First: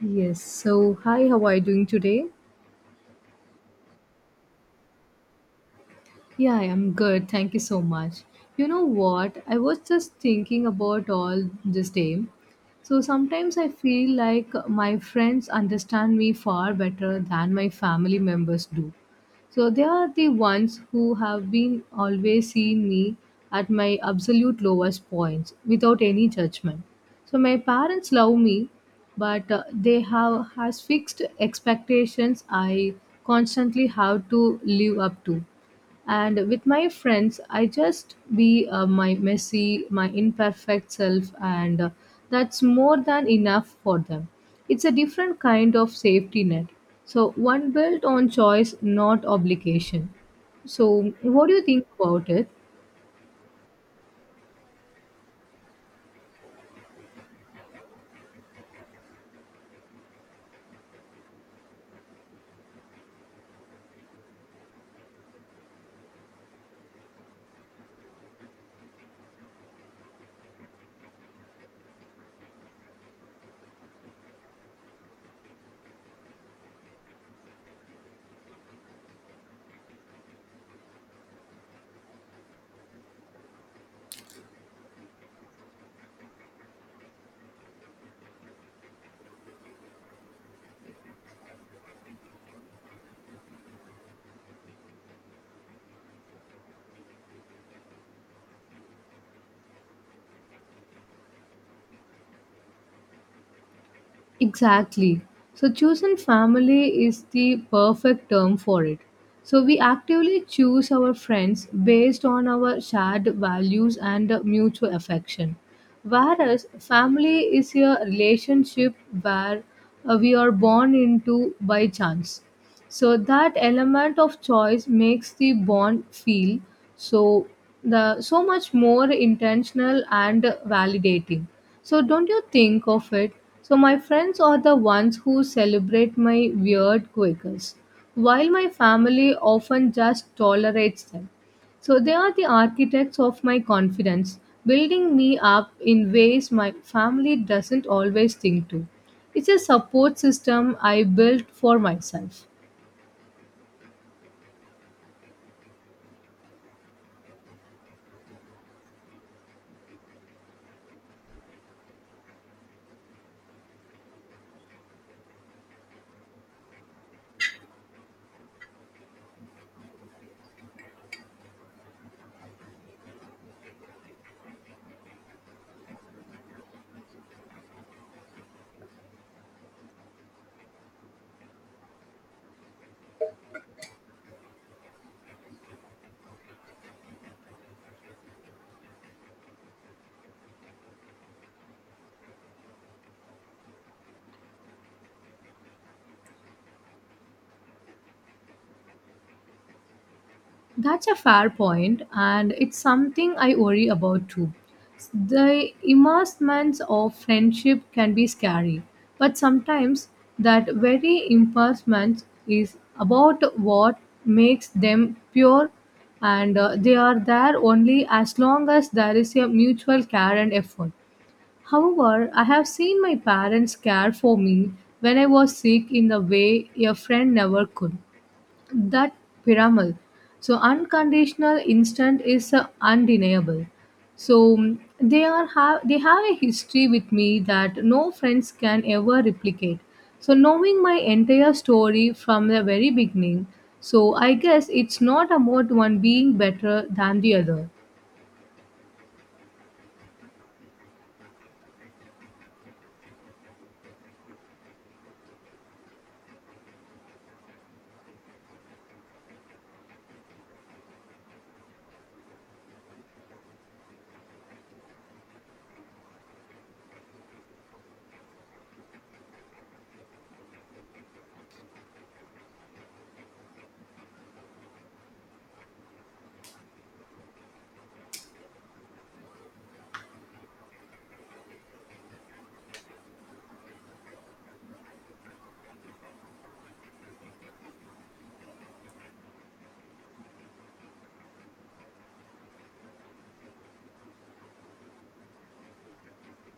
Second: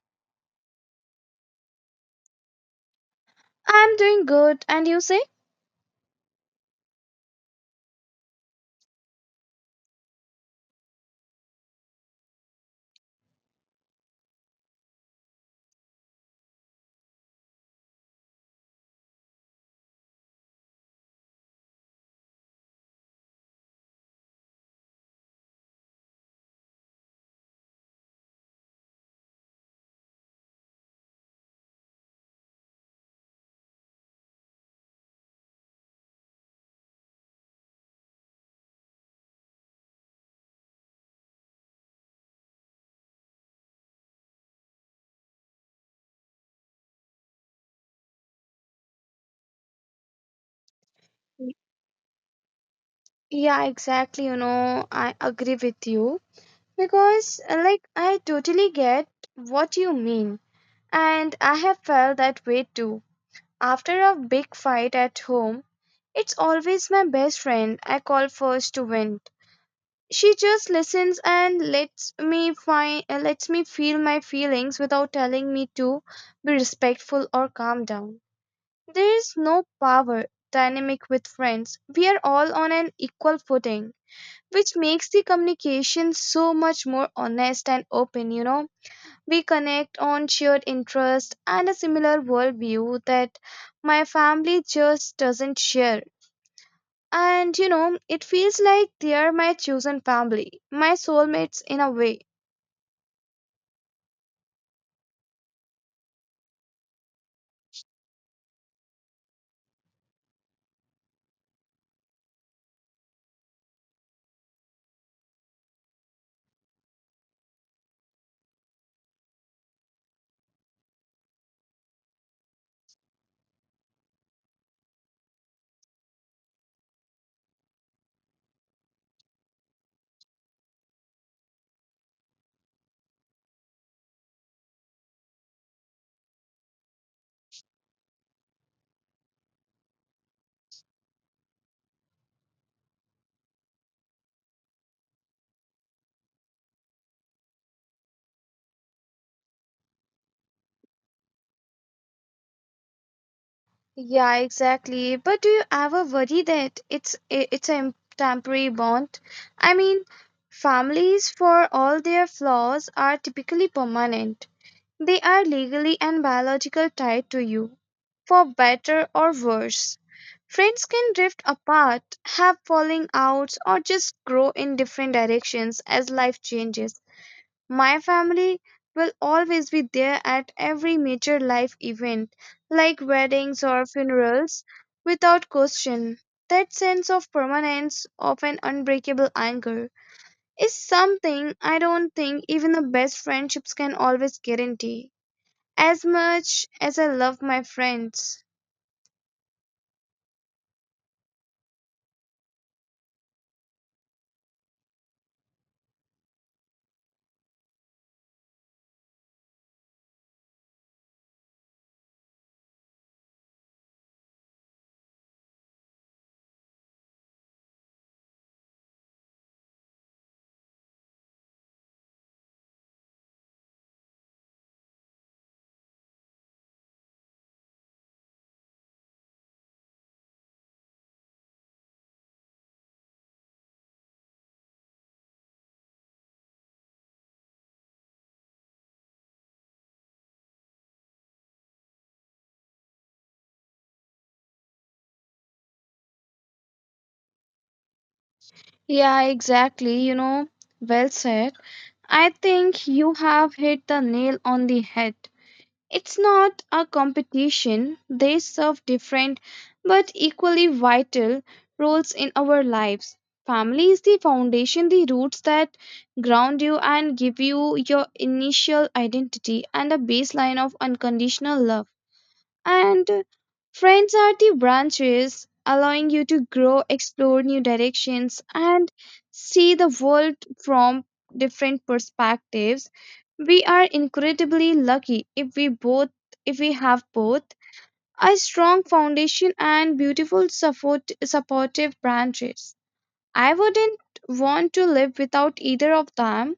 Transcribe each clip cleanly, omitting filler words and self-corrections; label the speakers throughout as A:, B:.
A: Yes. So, hi, how are you doing today?
B: I'm doing good. And you say?
A: Yeah, I am good. Thank you so much. You know what? I was just thinking about all this day. So sometimes I feel like my friends understand me far better than my family members do. So they are the ones who have been always seeing me at my absolute lowest points without any judgment. So my parents love me, but they have has fixed expectations I constantly have to live up to. And with my friends, I just be my messy, my imperfect self, and that's more than enough for them. It's a different kind of safety net. So, one built on choice, not obligation. So, what do you think about it?
B: Yeah, exactly. You know, I agree with you because, I totally get what you mean. And I have felt that way too. After a big fight at home, it's always my best friend I call first to vent. She just listens and lets me feel my feelings without telling me to be respectful or calm down. There is no power dynamic with friends. We are all on an equal footing, which makes the communication so much more honest and open, you know. We connect on shared interests and a similar worldview that my family just doesn't share. And you know, it feels like they are my chosen family, my soulmates in a way.
A: Exactly. So, chosen family is the perfect term for it. So, we actively choose our friends based on our shared values and mutual affection. Whereas, family is a relationship where we are born into by chance, so that element of choice makes the bond feel so so much more intentional and validating. So, don't you think of it? So my friends are the ones who celebrate my weird quakers, while my family often just tolerates them. So they are the architects of my confidence, building me up in ways my family doesn't always think to. It's a support system I built for myself.
B: Yeah, exactly. But do you ever worry that it's a temporary bond? I mean, families for all their flaws are typically permanent. They are legally and biological tied to you, for better or worse. Friends can drift apart, have falling outs, or just grow in different directions as life changes. My family will always be there at every major life event, like weddings or funerals, without question. That sense of permanence, of an unbreakable anchor, is something I don't think even the best friendships can always guarantee. As much as I love my friends.
A: That's a fair point, and it's something I worry about too. The immersements of friendship can be scary, but sometimes that very immersement is about what makes them pure, and they are there only as long as there is a mutual care and effort. However, I have seen my parents care for me when I was sick in the way a friend never could, that pyramid. So unconditional instant is undeniable. So they have a history with me that no friends can ever replicate. So knowing my entire story from the very beginning. So I guess it's not about one being better than the other.
B: Yeah, exactly. You know, well said. I think you have hit the nail on the head. It's not a competition, they serve different but equally vital roles in our lives. Family is the foundation, the roots that ground you and give you your initial identity and a baseline of unconditional love. And friends are the branches allowing you to grow, explore new directions, and see the world from different perspectives. We are incredibly lucky if we have both a strong foundation and supportive branches. I wouldn't want to live without either of them.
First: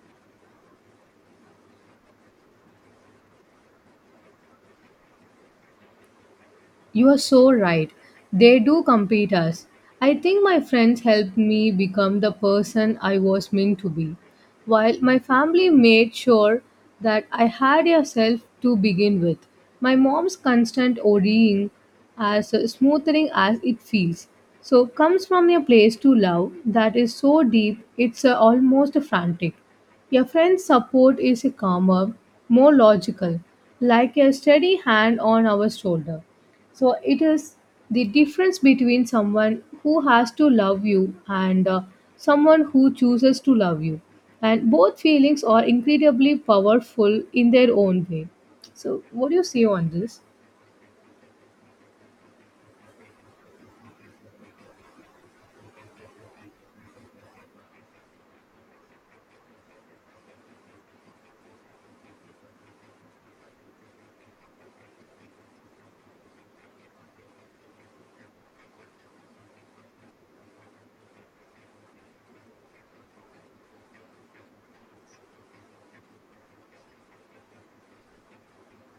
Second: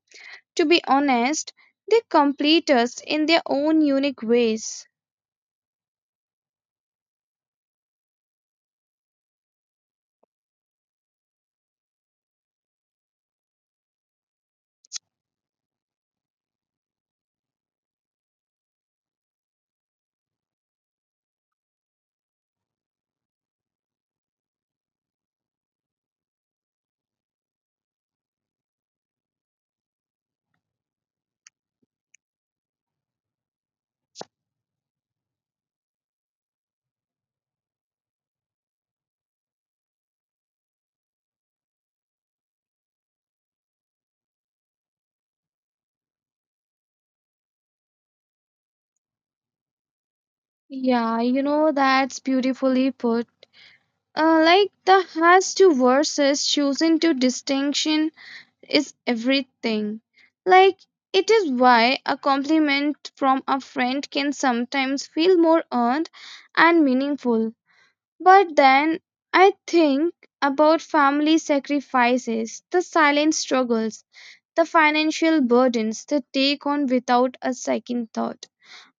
B: To be honest, they complete us in their own unique ways.
A: You are so right. They do compete us. I think my friends helped me become the person I was meant to be, while my family made sure that I had a self to begin with. My mom's constant worrying, as smoothing as it feels, so comes from a place to love that is so deep it's almost frantic. Your friend's support is a calmer, more logical, like a steady hand on our shoulder. So it is the difference between someone who has to love you and someone who chooses to love you. And both feelings are incredibly powerful in their own way. So, what do you say on this?
B: Yeah, you know, that's beautifully put. The has to versus choosing to distinction is everything. Like it is why a compliment from a friend can sometimes feel more earned and meaningful. But then I think about family sacrifices, the silent struggles, the financial burdens they take on without a second thought.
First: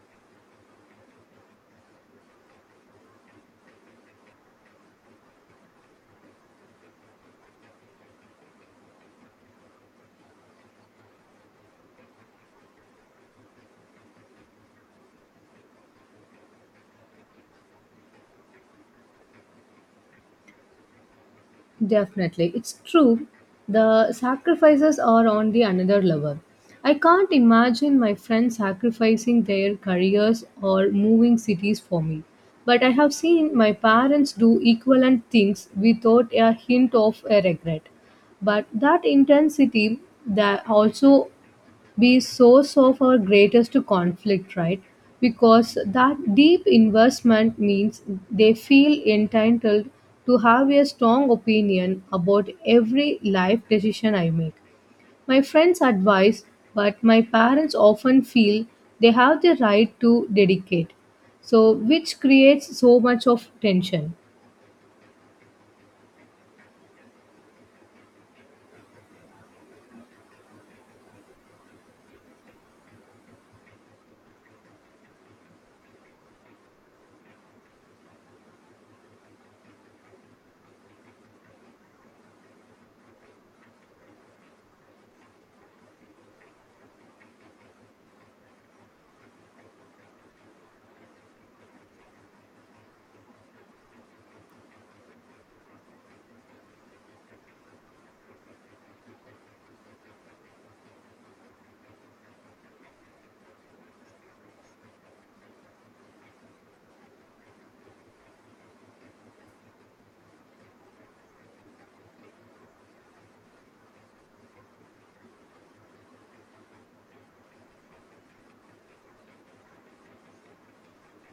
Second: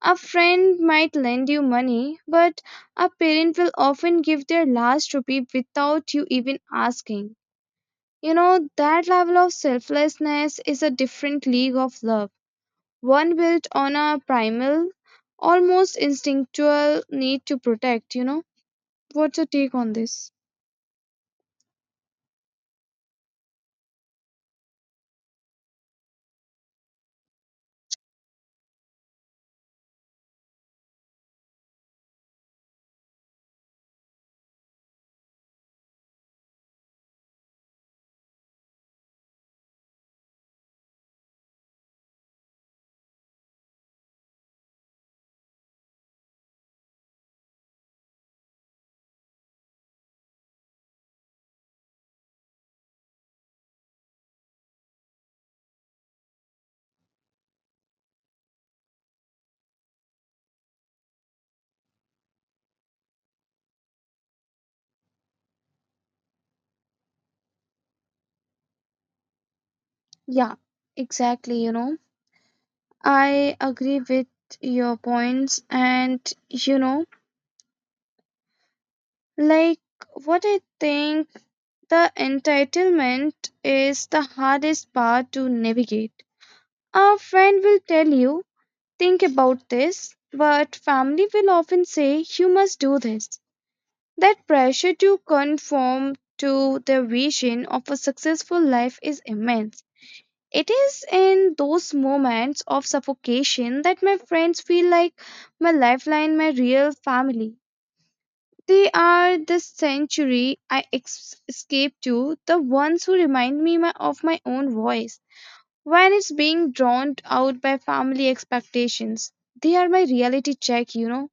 B: A friend might lend you money, but a parent will often give their last rupee without you even asking. You know, that level of selflessness is a different league of love, one built on a primal, almost instinctual need to protect. You know, what's your take on this?
A: Definitely. It's true. The sacrifices are on the another level. I can't imagine my friends sacrificing their careers or moving cities for me. But I have seen my parents do equivalent things without a hint of a regret. But that intensity, that also be source of our greatest conflict, right? Because that deep investment means they feel entitled to have a strong opinion about every life decision I make. My friends advise, but my parents often feel they have the right to dedicate, so which creates so much of tension.
B: Yeah, exactly. You know, I agree with your points, and you know, Like what I think the entitlement is the hardest part to navigate. A friend will tell you, think about this, but family will often say, you must do this. That pressure to conform to their vision of a successful life is immense. It is in those moments of suffocation that my friends feel like my lifeline, my real family. They are the sanctuary I escape to, the ones who remind me of my own voice when it's being drowned out by family expectations. They are my reality check, you know.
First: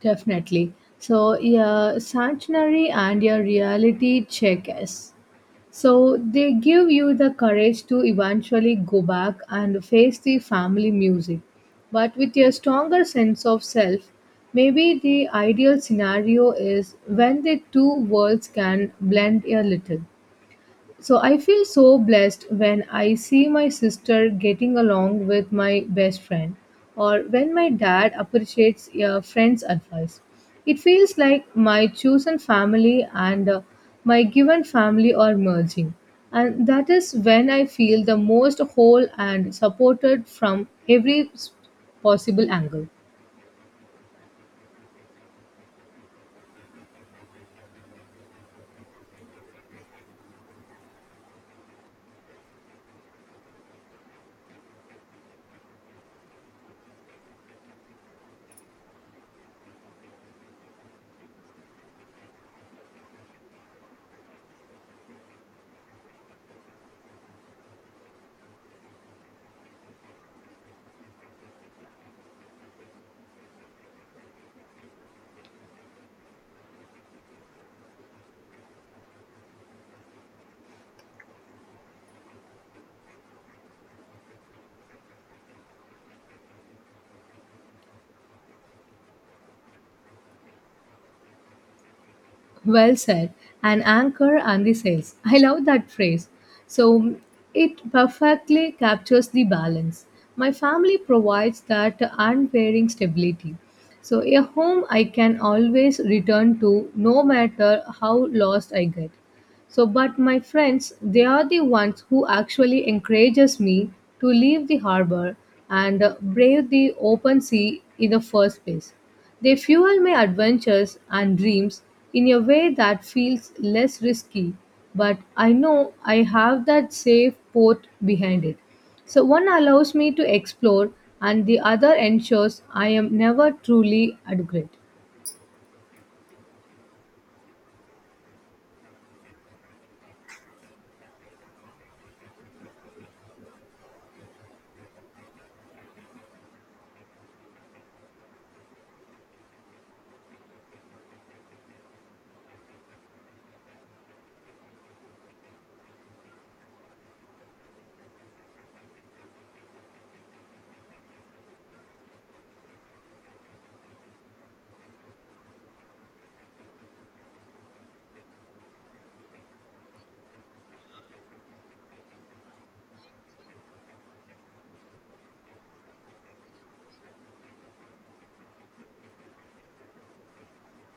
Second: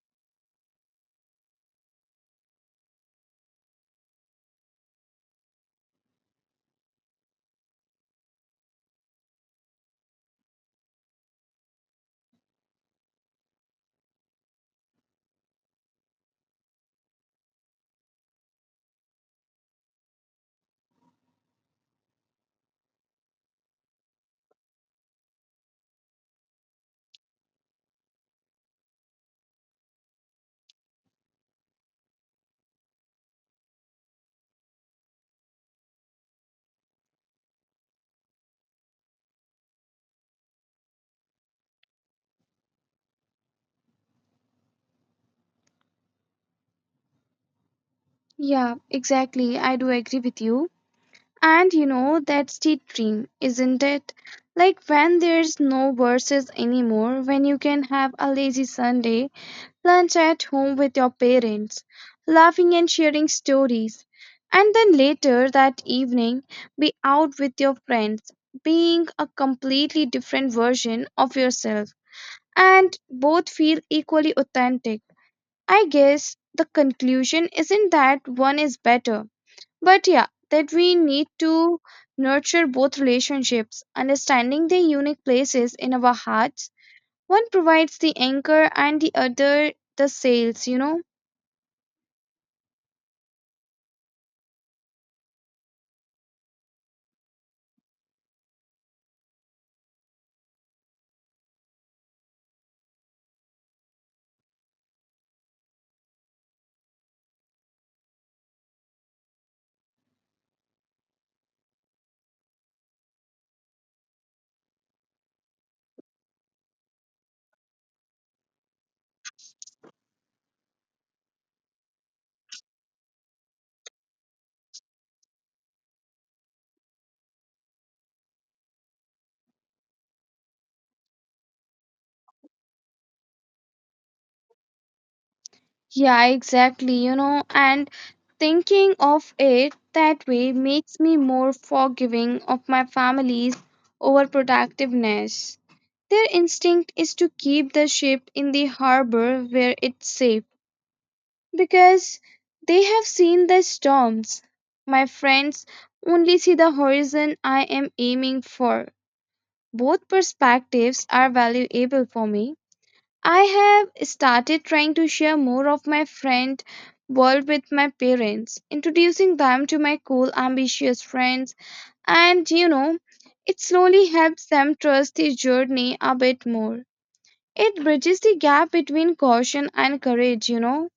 A: Definitely. So, yeah, sanctuary and your reality check is. So they give you the courage to eventually go back and face the family music, but with a stronger sense of self. Maybe the ideal scenario is when the two worlds can blend a little. So I feel so blessed when I see my sister getting along with my best friend, or when my dad appreciates a friend's advice. It feels like my chosen family and my given family are merging. And that is when I feel the most whole and supported from every possible angle.
B: Yeah, exactly. I do agree with you. And you know, that's the dream, isn't it? Like when there's no verses anymore, when you can have a lazy Sunday lunch at home with your parents, laughing and sharing stories, and then later that evening be out with your friends, being a completely different version of yourself, and both feel equally authentic. I guess the conclusion isn't that one is better, but yeah, that we need to nurture both relationships, understanding their unique places in our hearts. One provides the anchor and the other the sails, you know.
A: Well said. An anchor and the sails. I love that phrase. So it perfectly captures the balance. My family provides that unwavering stability. So a home I can always return to no matter how lost I get. So but my friends, they are the ones who actually encourages me to leave the harbor and brave the open sea in the first place. They fuel my adventures and dreams in a way that feels less risky, but I know I have that safe port behind it. So one allows me to explore, and the other ensures I am never truly at.
B: Yeah, exactly. You know, and thinking of it that way makes me more forgiving of my family's overprotectiveness. Their instinct is to keep the ship in the harbor where it's safe because they have seen the storms. My friends only see the horizon I am aiming for. Both perspectives are valuable for me. I have started trying to share more of my friend world with my parents, introducing them to my cool, ambitious friends, and you know, it slowly helps them trust the journey a bit more. It bridges the gap between caution and courage, you know.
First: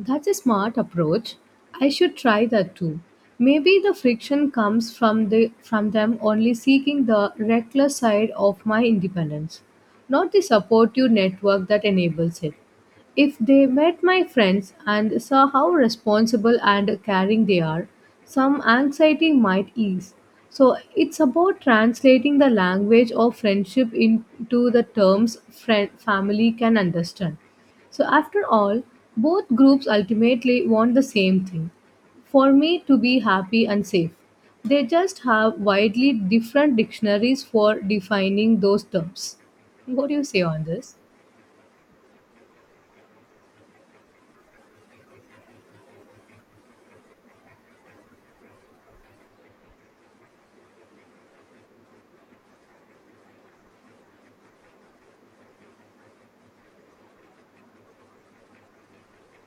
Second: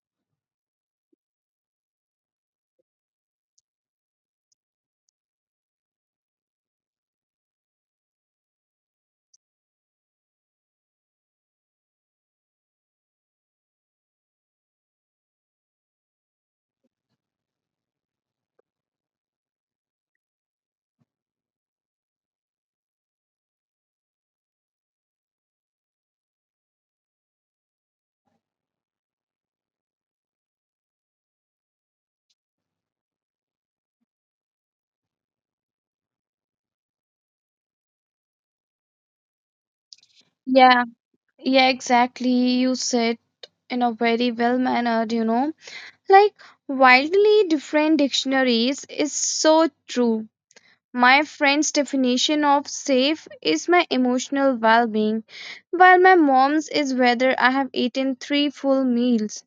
A: That's a smart approach. I should try that too. Maybe the friction comes from them only seeking the reckless side of my independence, not the supportive network that enables it. If they met my friends and saw how responsible and caring they are, some anxiety might ease. So it's about translating the language of friendship into the terms friend family can understand. So, after all, both groups ultimately want the same thing for me to be happy and safe. They just have widely different dictionaries for defining those terms. What do you say on
B: Yeah,
A: this?
B: yeah, exactly. You said in a very well mannered, you know, like wildly different dictionaries is so true. My friend's definition of safe is my emotional well being, while my mom's is whether I have eaten three full meals.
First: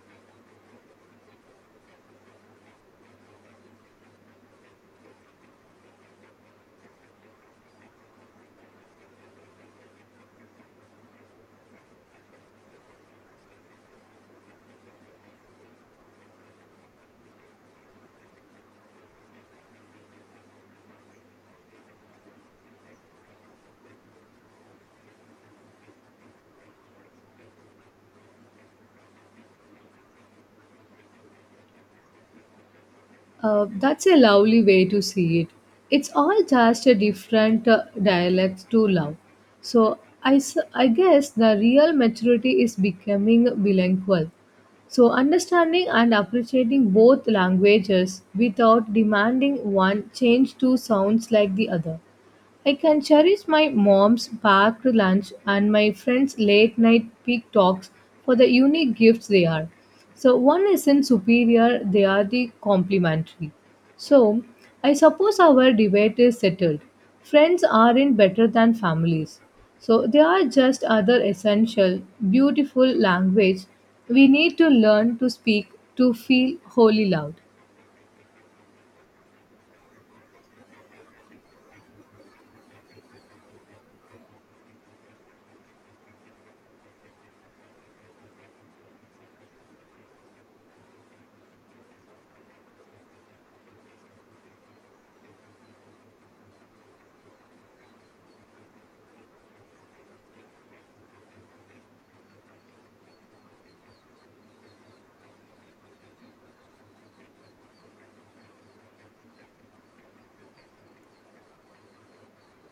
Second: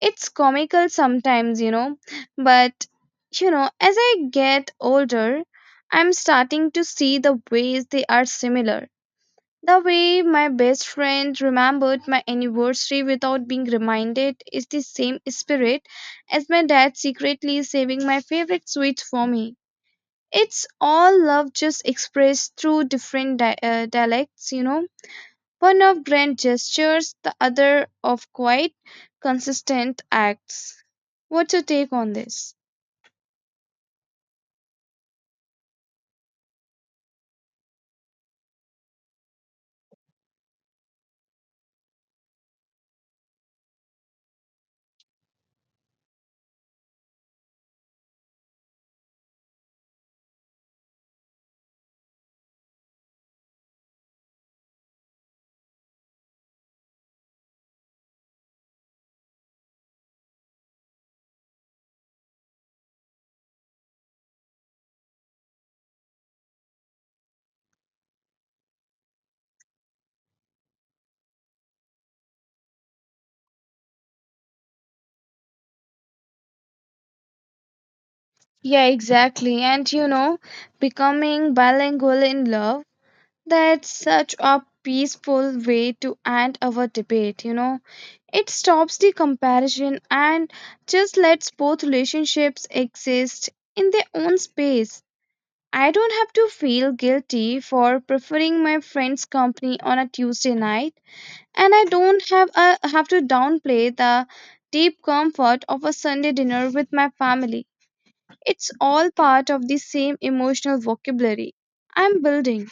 B: It's comical sometimes, you know, but you know, as I get older, I'm starting to see the ways they are similar. The way my best friend remembered my anniversary without being reminded is the same spirit as my dad secretly saving my favorite sweets for me. It's all love just expressed through different dialects, you know. One of grand gestures, the other of quite consistent acts. What's your take on this?
A: That's a lovely way to see it. It's all just a different dialect to love. So I guess the real maturity is becoming bilingual. So understanding and appreciating both languages without demanding one change to sounds like the other. I can cherish my mom's packed lunch and my friends' late night peak talks for the unique gifts they are. So, one isn't superior, they are the complementary. So, I suppose our debate is settled. Friends aren't better than families. So, they are just other essential, beautiful language we need to learn to speak to feel wholly loved.
B: Yeah, exactly. And you know, becoming bilingual in love, that's such a peaceful way to end our debate, you know. It stops the comparison and just lets both relationships exist in their own space. I don't have to feel guilty for preferring my friend's company on a Tuesday night, and I don't have to downplay the deep comfort of a Sunday dinner with my family. It's all part of the same emotional vocabulary I'm building,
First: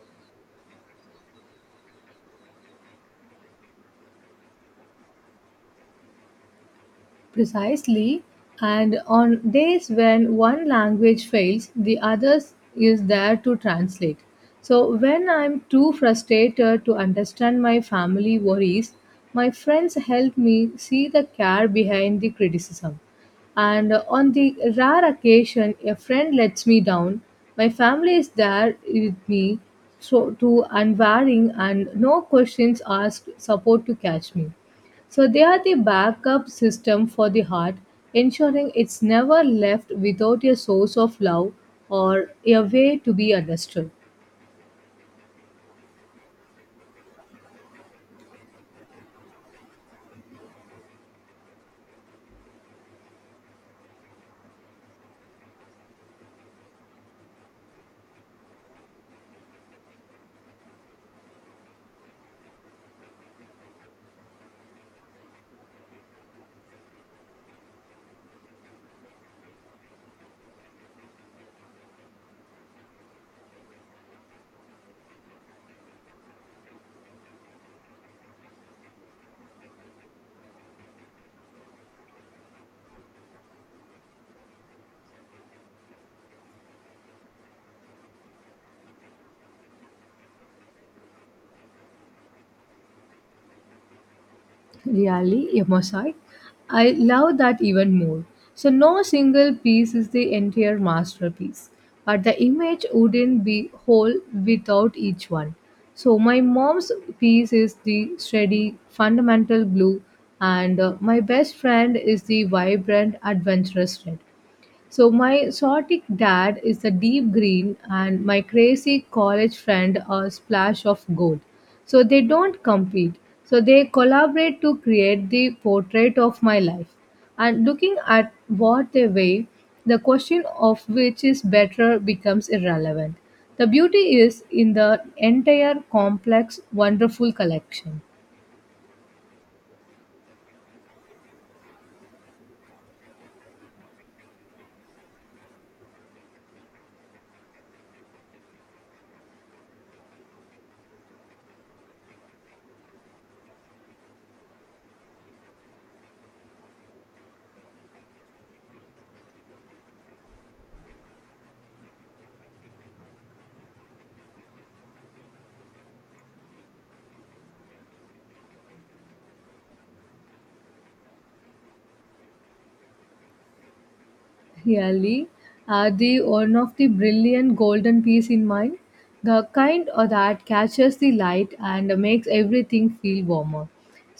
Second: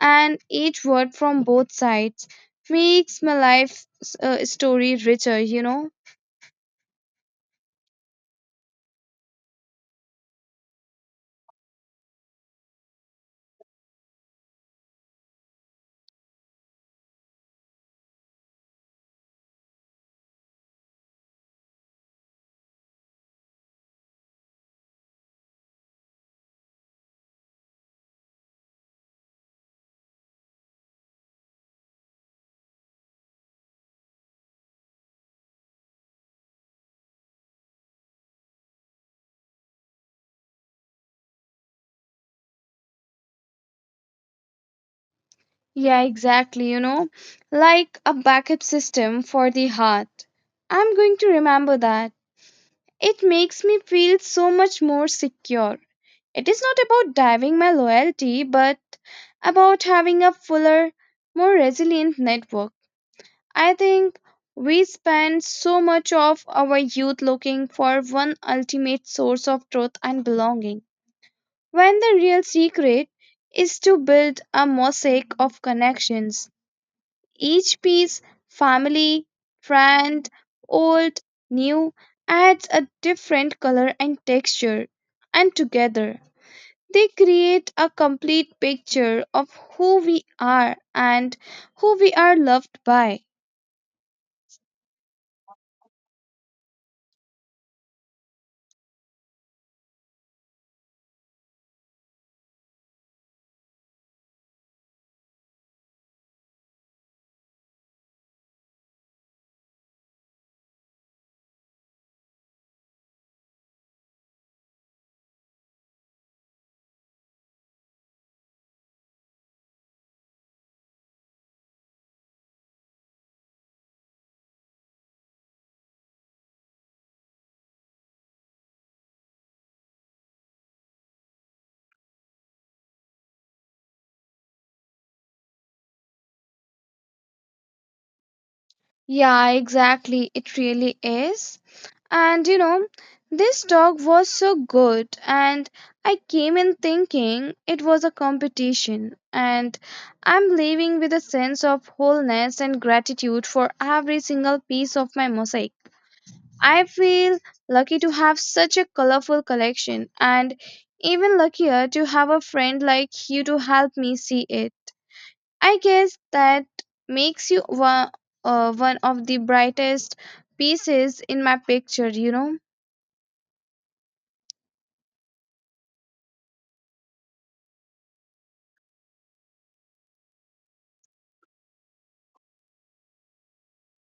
B: and each word from both sides makes my life story richer, you know?
A: Precisely. And on days when one language fails, the other is there to translate. So when I'm too frustrated to understand my family worries, my friends help me see the care behind the criticism. And on the rare occasion a friend lets me down, my family is there with me, so to unvarying and no questions asked support to catch me. So they are the backup system for the heart, ensuring it's never left without a source of love or a way to be understood.
B: Yeah, exactly, you know? Like a backup system for the heart. I'm going to remember that. It makes me feel so much more secure. It is not about diving my loyalty, but about having a fuller, more resilient network. I think we spend so much of our youth looking for one ultimate source of truth and belonging, when the real secret is to build a mosaic of connections, each piece, family, friend, old, new, adds a different color and texture, and together they create a complete picture of who we are and who we are loved by.
A: Really, a mosaic. I love that even more. So no single piece is the entire masterpiece, but the image wouldn't be whole without each one. So my mom's piece is the steady fundamental blue, and my best friend is the vibrant adventurous red. So my exotic dad is a deep green, and my crazy college friend a splash of gold. So they don't compete. So they collaborate to create the portrait of my life. And looking at what they weigh, the question of which is better becomes irrelevant. The beauty is in the entire complex, wonderful collection.
B: Yeah, exactly. It really is. And you know, this dog was so good, and I came in thinking it was a competition. And I'm leaving with a sense of wholeness and gratitude for every single piece of my mosaic. I feel lucky to have such a colorful collection, and even luckier to have a friend like you to help me see it. I guess that makes you one of the brightest pieces in my picture, you know?
A: Really, are the one of the brilliant golden piece in mind, the kind of that catches the light and makes everything feel warmer.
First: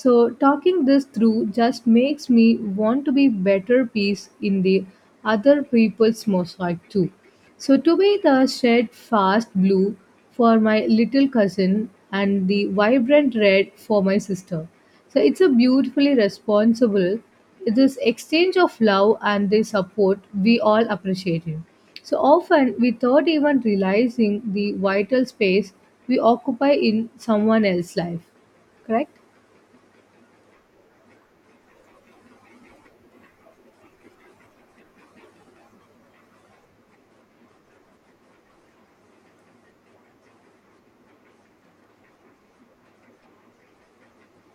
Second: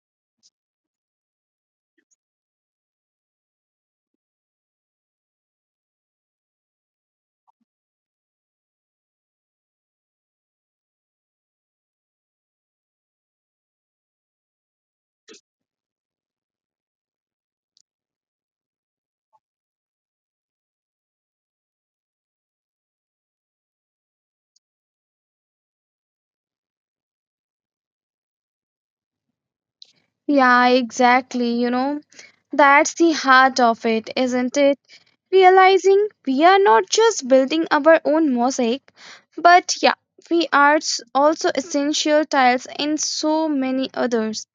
A: So, talking this through just makes me want to be better piece in the other people's mosaic too. So, to be the shed fast blue for my little cousin and the vibrant red for my sister. So, it's a beautifully responsible this exchange of love, and the support we all appreciate it. So often without even realizing the vital space we occupy in someone else's life. Correct?
B: Yeah, exactly, you know? That's the heart of it, isn't it? Realizing we are not just building our own mosaic, but yeah, also essential tiles in so many others,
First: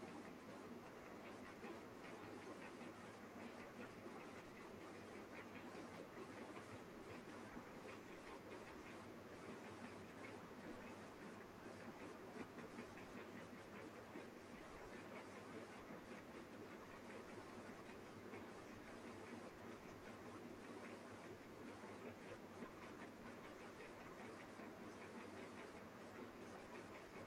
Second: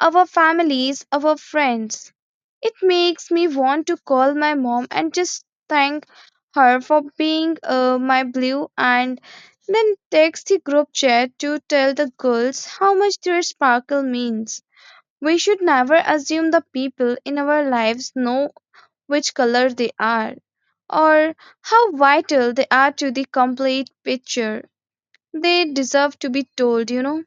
B: our families, our friends. It makes me want to call my mom and just thank her for being my blue and then text the group chat to tell the girls how much their sparkle means. We should never assume the people in our lives know which color they are or how vital they are to the complete picture. They deserve to be told, you know.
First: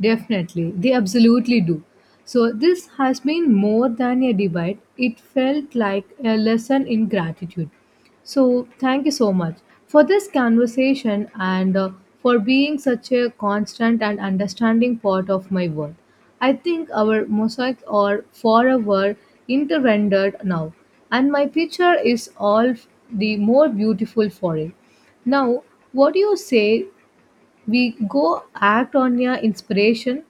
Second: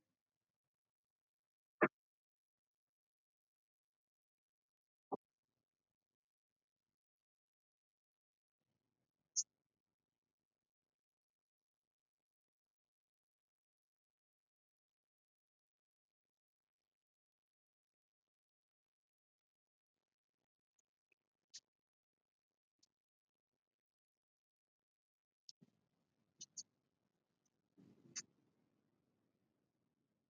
A: Definitely, they absolutely do. So, this has been more than a debate, it felt like a lesson in gratitude. So, thank you so much for this conversation and for being such a constant and understanding part of my world. I think our mosaics are forever interrendered now, and my picture is all the more beautiful for it. Now, what do you say we go act on your inspiration.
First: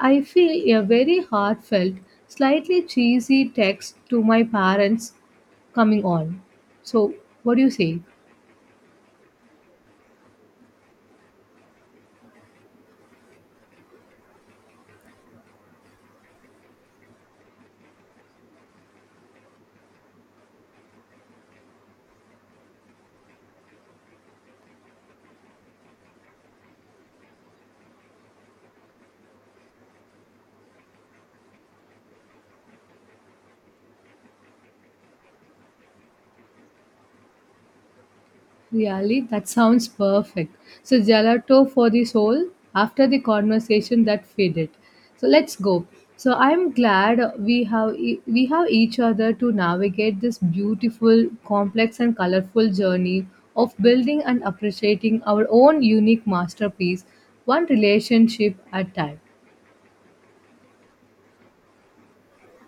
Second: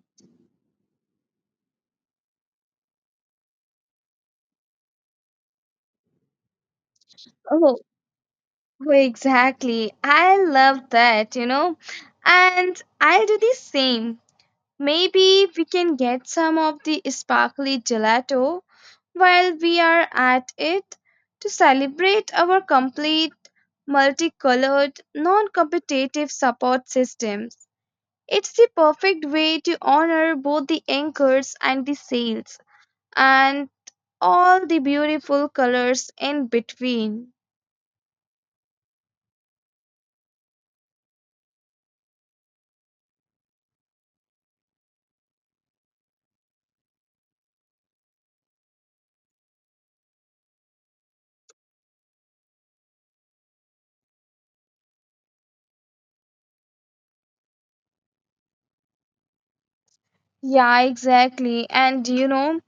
A: I feel a very heartfelt, slightly cheesy text to my parents coming on. So, what do you
B: Oh,
A: say?
B: exactly. I love that, you know. And I'll do the same. Maybe we can get some of the sparkly gelato while we are at it to celebrate our complete, multicolored, non competitive support systems. It's the perfect way to honor both the anchors and the sails and all the beautiful colors in between.
A: Really, that sounds perfect. So, gelato for the soul after the conversation that faded. So, let's go. So, I'm glad we have each other to navigate this beautiful, complex, and colorful journey of building and appreciating our own unique masterpiece, one relationship at time.
B: Yeah, exactly. And you know,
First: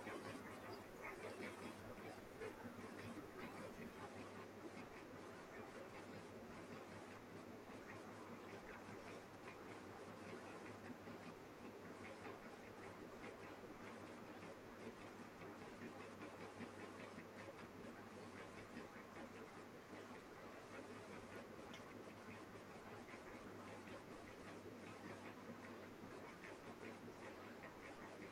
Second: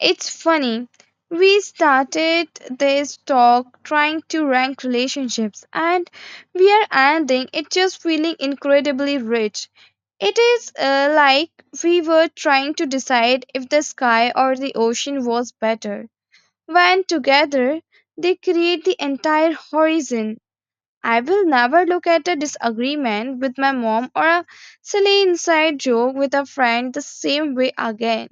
B: it's funny. We started this talk trying to rank relationships, and we are ending it just feeling incredibly rich. It is like we were trying to decide if the sky or the ocean was better. When together, they create the entire horizon. I will never look at a disagreement with my mom or a silly inside joke with a friend the same way again.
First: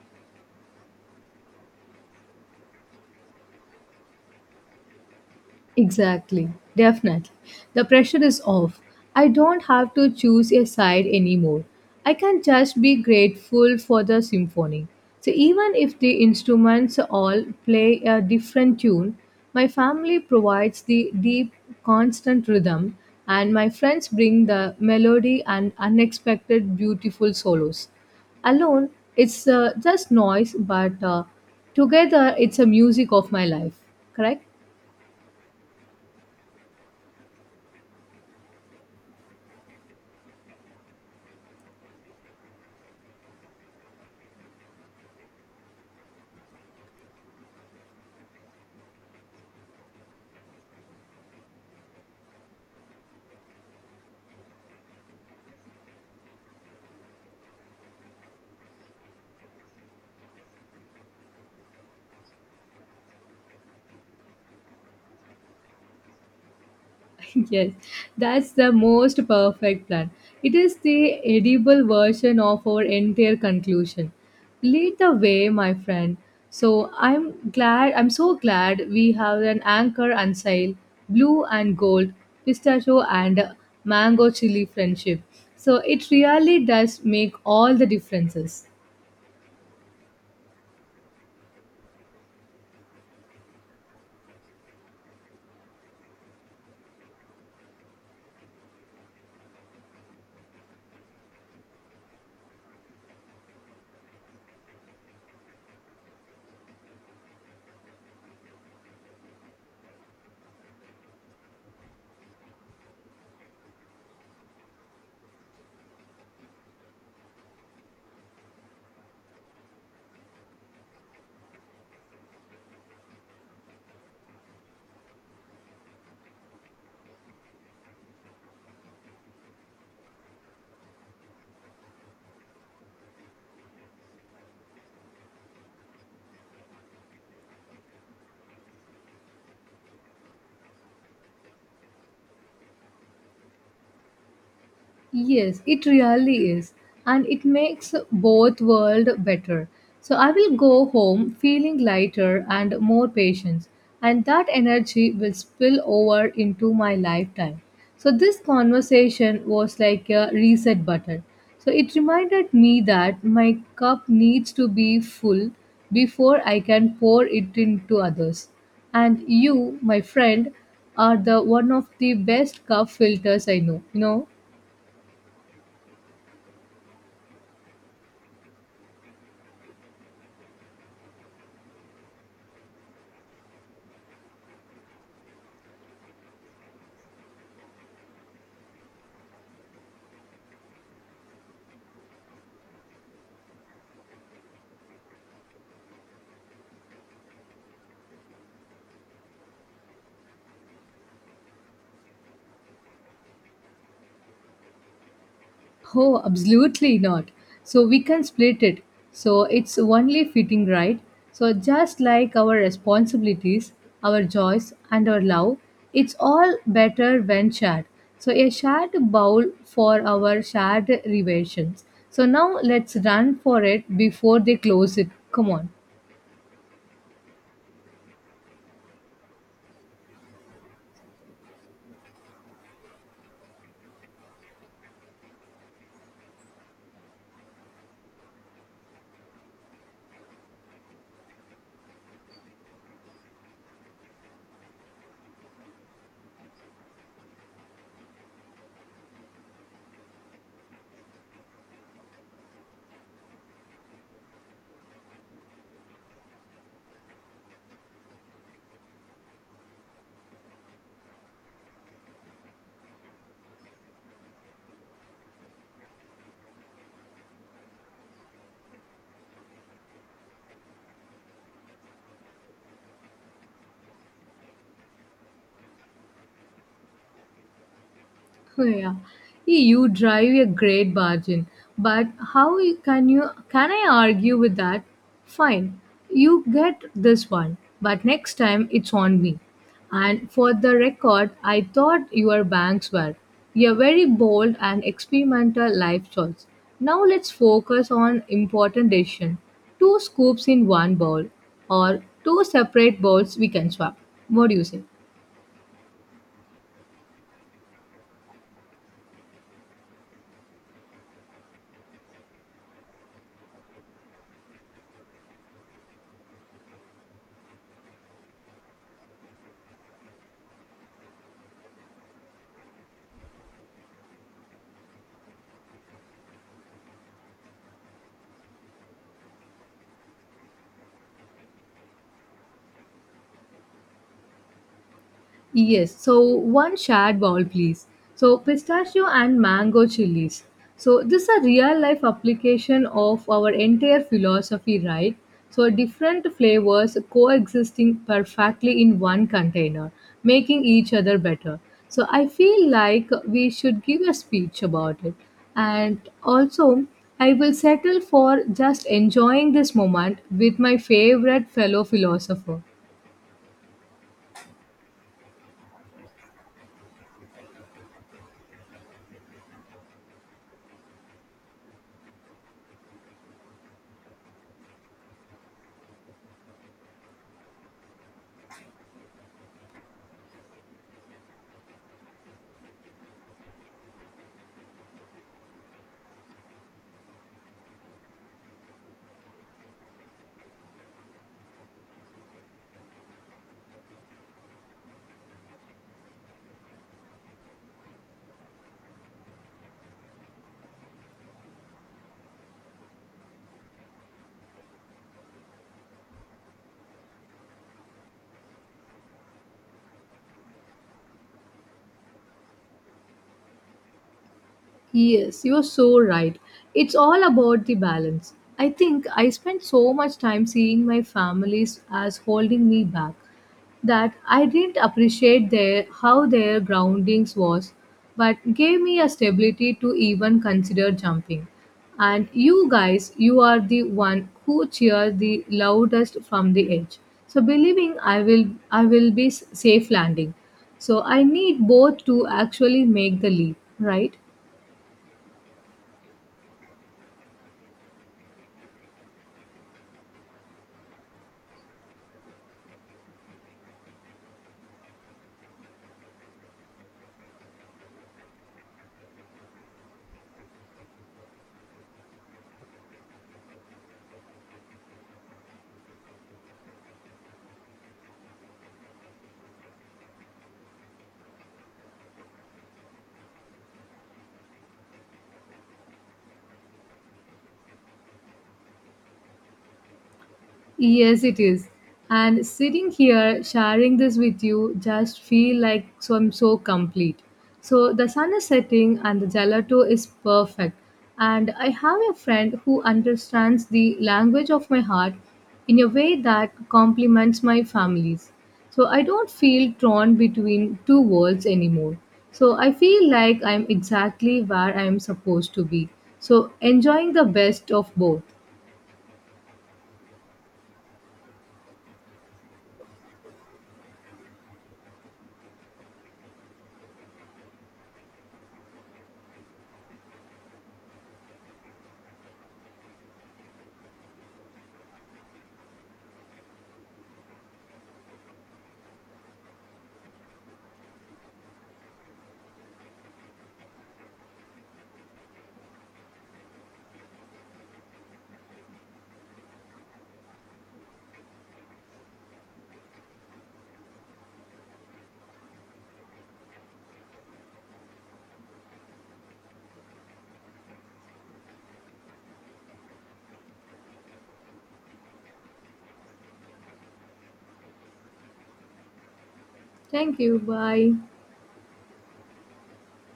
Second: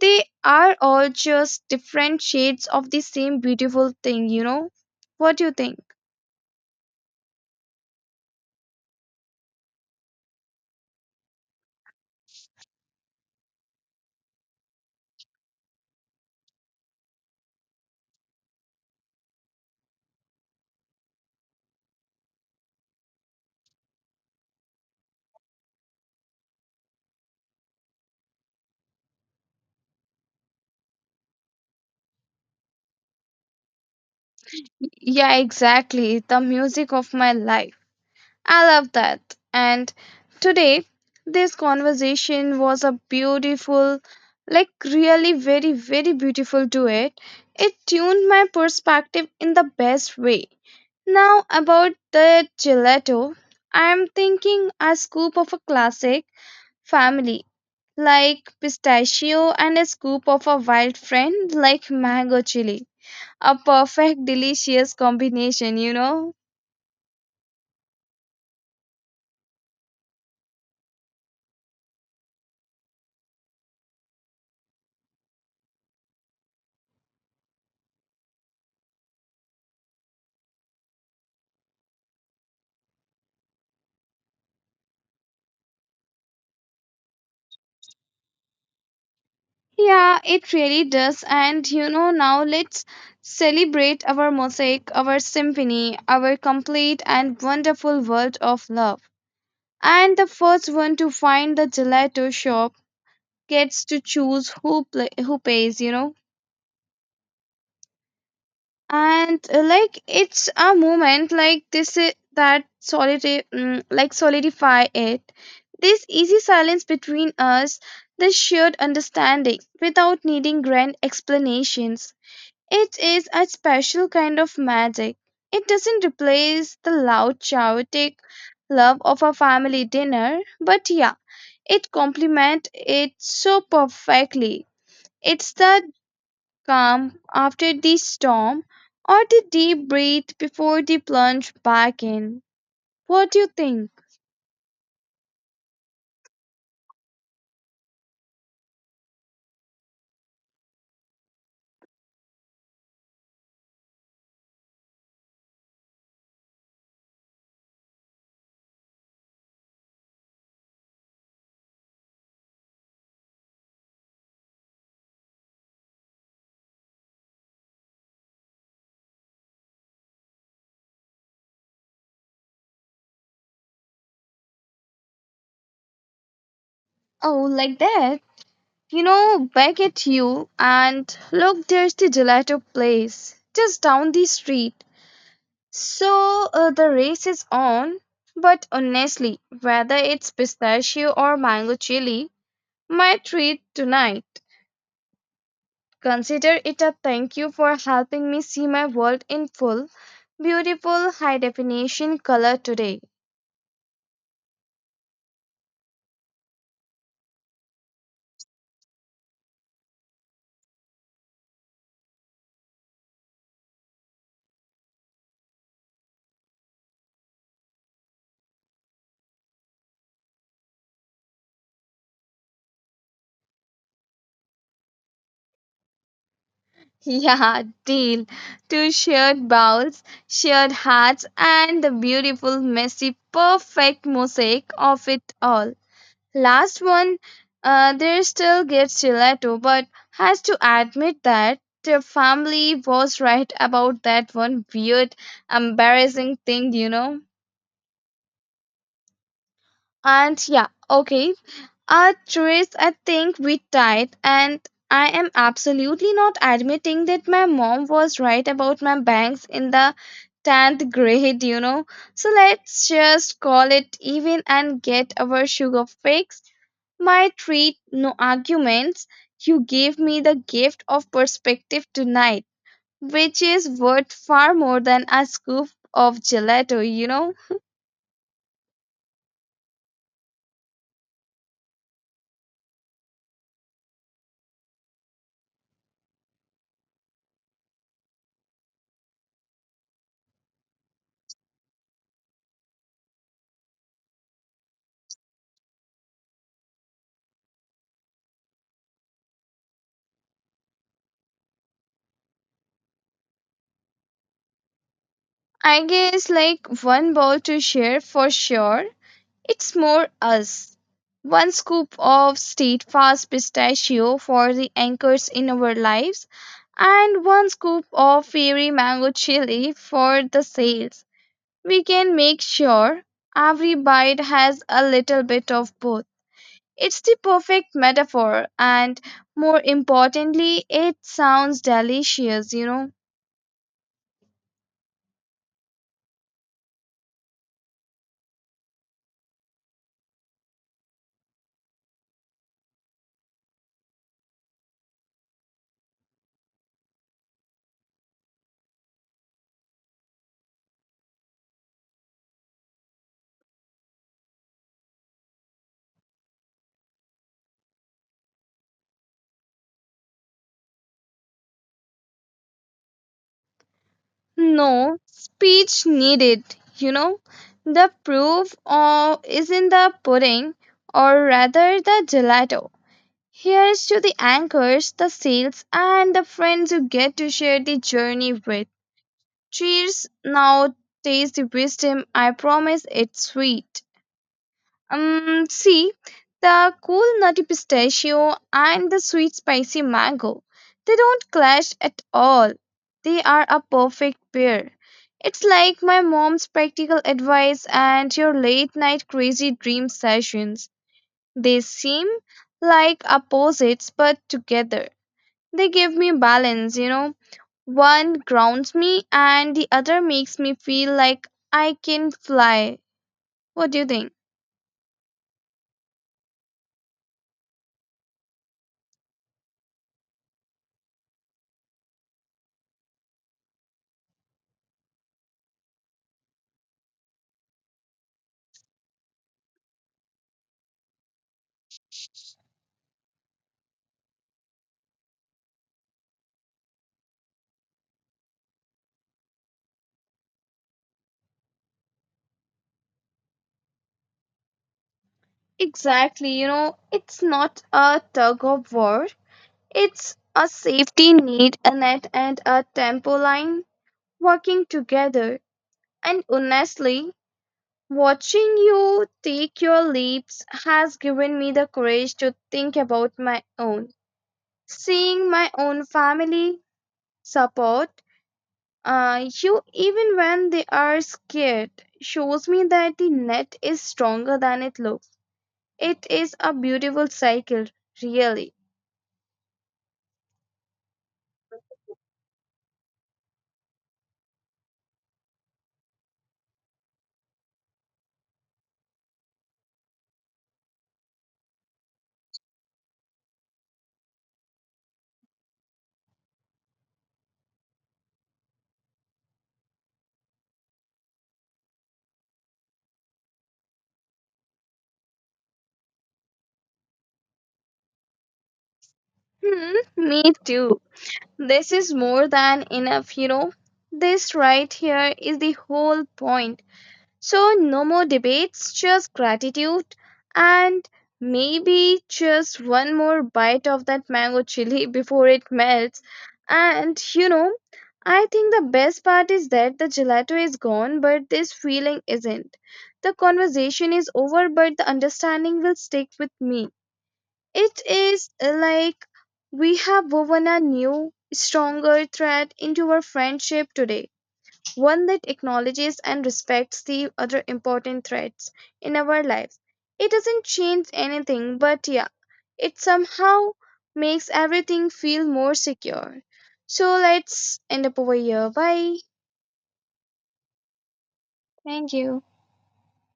B: They are all just different shades of the same beautiful thing, you know? What do you think?
A: Exactly, definitely. The pressure is off. I don't have to choose a side anymore. I can just be grateful for the symphony. So, even if the instruments all play a different tune, my family provides the deep, constant rhythm, and my friends bring the melody and unexpected, beautiful solos. Alone, it's just noise, but together, it's a music of my life, correct?
B: Yeah, exactly. The music of my life. I love that. And today, this conversation was a beautiful, like really very, very beautiful duet. It tuned my perspective in the best way. Now about the gelato, I'm thinking a scoop of a classic family like pistachio and a scoop of a wild friend like mango chili. A perfect delicious combination, you know.
A: Yes, that's the most perfect plan. It is the edible version of our entire conclusion. Lead the way, my friend. So I'm glad, I'm so glad we have an anchor and sail, blue and gold, pistachio and mango chili friendship. So it really does make all the differences.
B: Yeah, it really does. And you know, now let's celebrate our mosaic, our symphony, our complete and wonderful world of love. And the first one to find the gelato shop gets to choose who pays, you know. And like, it's a moment like this that like, solidify it, this easy silence between us, this shared understanding without needing grand explanations. It is a special kind of magic. It doesn't replace the loud, chaotic love of a family dinner, but yeah, it complements it so perfectly. It's the calm after the storm, or the deep breath before the plunge back in. What do you think?
A: Yes, it really is. And it makes both world better. So I will go home feeling lighter and more patient, and that energy will spill over into my lifetime. So this conversation was like a reset button. So it reminded me that my cup needs to be full before I can pour it into others. And you, my friend, are the one of the best cup filters I know.
B: Oh, like that? You know, back at you, and look, there's the gelato place just down the street. So the race is on, but honestly, whether it's pistachio or mango chili, my treat tonight. Consider it a thank you for helping me see my world in full, beautiful, high definition color today.
A: Oh, absolutely not. So we can split it. So it's only fitting, right? So just like our responsibilities, our joys, and our love, it's all better when shared. So a shared bowl for our shared revelations. So now let's run for it before they close it. Come on.
B: Yeah, deal. Two shared bowls, shared hearts, and the beautiful, messy, perfect mosaic of it all. Last one, there still gets gelato, but has to admit that the family was right about that one weird, embarrassing thing, you know. And yeah, okay, Trace, I think we tied, and I am absolutely not admitting that my mom was right about my bangs in the 10th grade, you know. So let's just call it even and get our sugar fix. My treat, no arguments. You gave me the gift of perspective tonight, which is worth far more than a scoop of gelato, you know.
A: Yeah. Hey, you drive a great bargain, but how you can I argue with that? Fine, you get this one, but next time it's on me. And for the record, I thought your banks were a very bold and experimental life choice. Now let's focus on important decision. Two scoops in one bowl, or two separate bowls we can swap. What do you say?
B: I guess, like, one bowl to share for sure. It's more us. One scoop of state fast pistachio for the anchors in our lives, and one scoop of fairy mango chili for the sails. We can make sure every bite has a little bit of both. It's the perfect metaphor, and more importantly, it sounds delicious, you know.
A: Yes, so one shared bowl, please. So pistachio and mango chilies. So this is a real life application of our entire philosophy, right? So different flavors coexisting perfectly in one container, making each other better. So I feel like we should give a speech about it. And also, I will settle for just enjoying this moment with my favorite fellow philosopher.
B: No speech needed, you know. The proof of, is in the pudding, or rather the gelato. Here's to the anchors, the sails, and the friends you get to share the journey with. Cheers! Now taste the wisdom. I promise it's sweet. See, the cool nutty pistachio and the sweet spicy mango, they don't clash at all. They are a perfect pair. It's like my mom's practical advice and your late night crazy dream sessions. They seem like opposites, but together they give me balance, you know. One grounds me, and the other makes me feel like I can fly. What do you think?
A: Yes, you're so right. It's all about the balance. I think I spent so much time seeing my families as holding me back that I didn't appreciate their how their groundings was, but gave me a stability to even consider jumping. And you guys, you are the one who cheer the loudest from the edge. So believing I will be safe landing. So I need both to actually make the leap, right?
B: Exactly, you know, it's not a tug of war, it's a safety need, a net, and a tempo line working together. And honestly, watching you take your leaps has given me the courage to think about my own. Seeing my own family support you even when they are scared shows me that the net is stronger than it looks. It is a beautiful cycle, really.
A: Yes, it is. And sitting here sharing this with you just feel like so I'm so complete. So the sun is setting and the gelato is perfect. And I have a friend who understands the language of my heart in a way that complements my family's. So I don't feel torn between two worlds anymore. So I feel like I'm exactly where I'm supposed to be. So enjoying the best of both.
B: Hmm, me too. This is more than enough, you know. This right here is the whole point. So, no more debates, just gratitude and maybe just one more bite of that mango chili before it melts. And you know, I think the best part is that the gelato is gone, but this feeling isn't. The conversation is over, but the understanding will stick with me. It is like we have woven a new, stronger thread into our friendship today, one that acknowledges and respects the other important threads in our lives. It doesn't change anything, but yeah, it somehow makes everything feel more secure. So let's end up over here. Bye.
A: Thank you. Bye.
B: Thank you.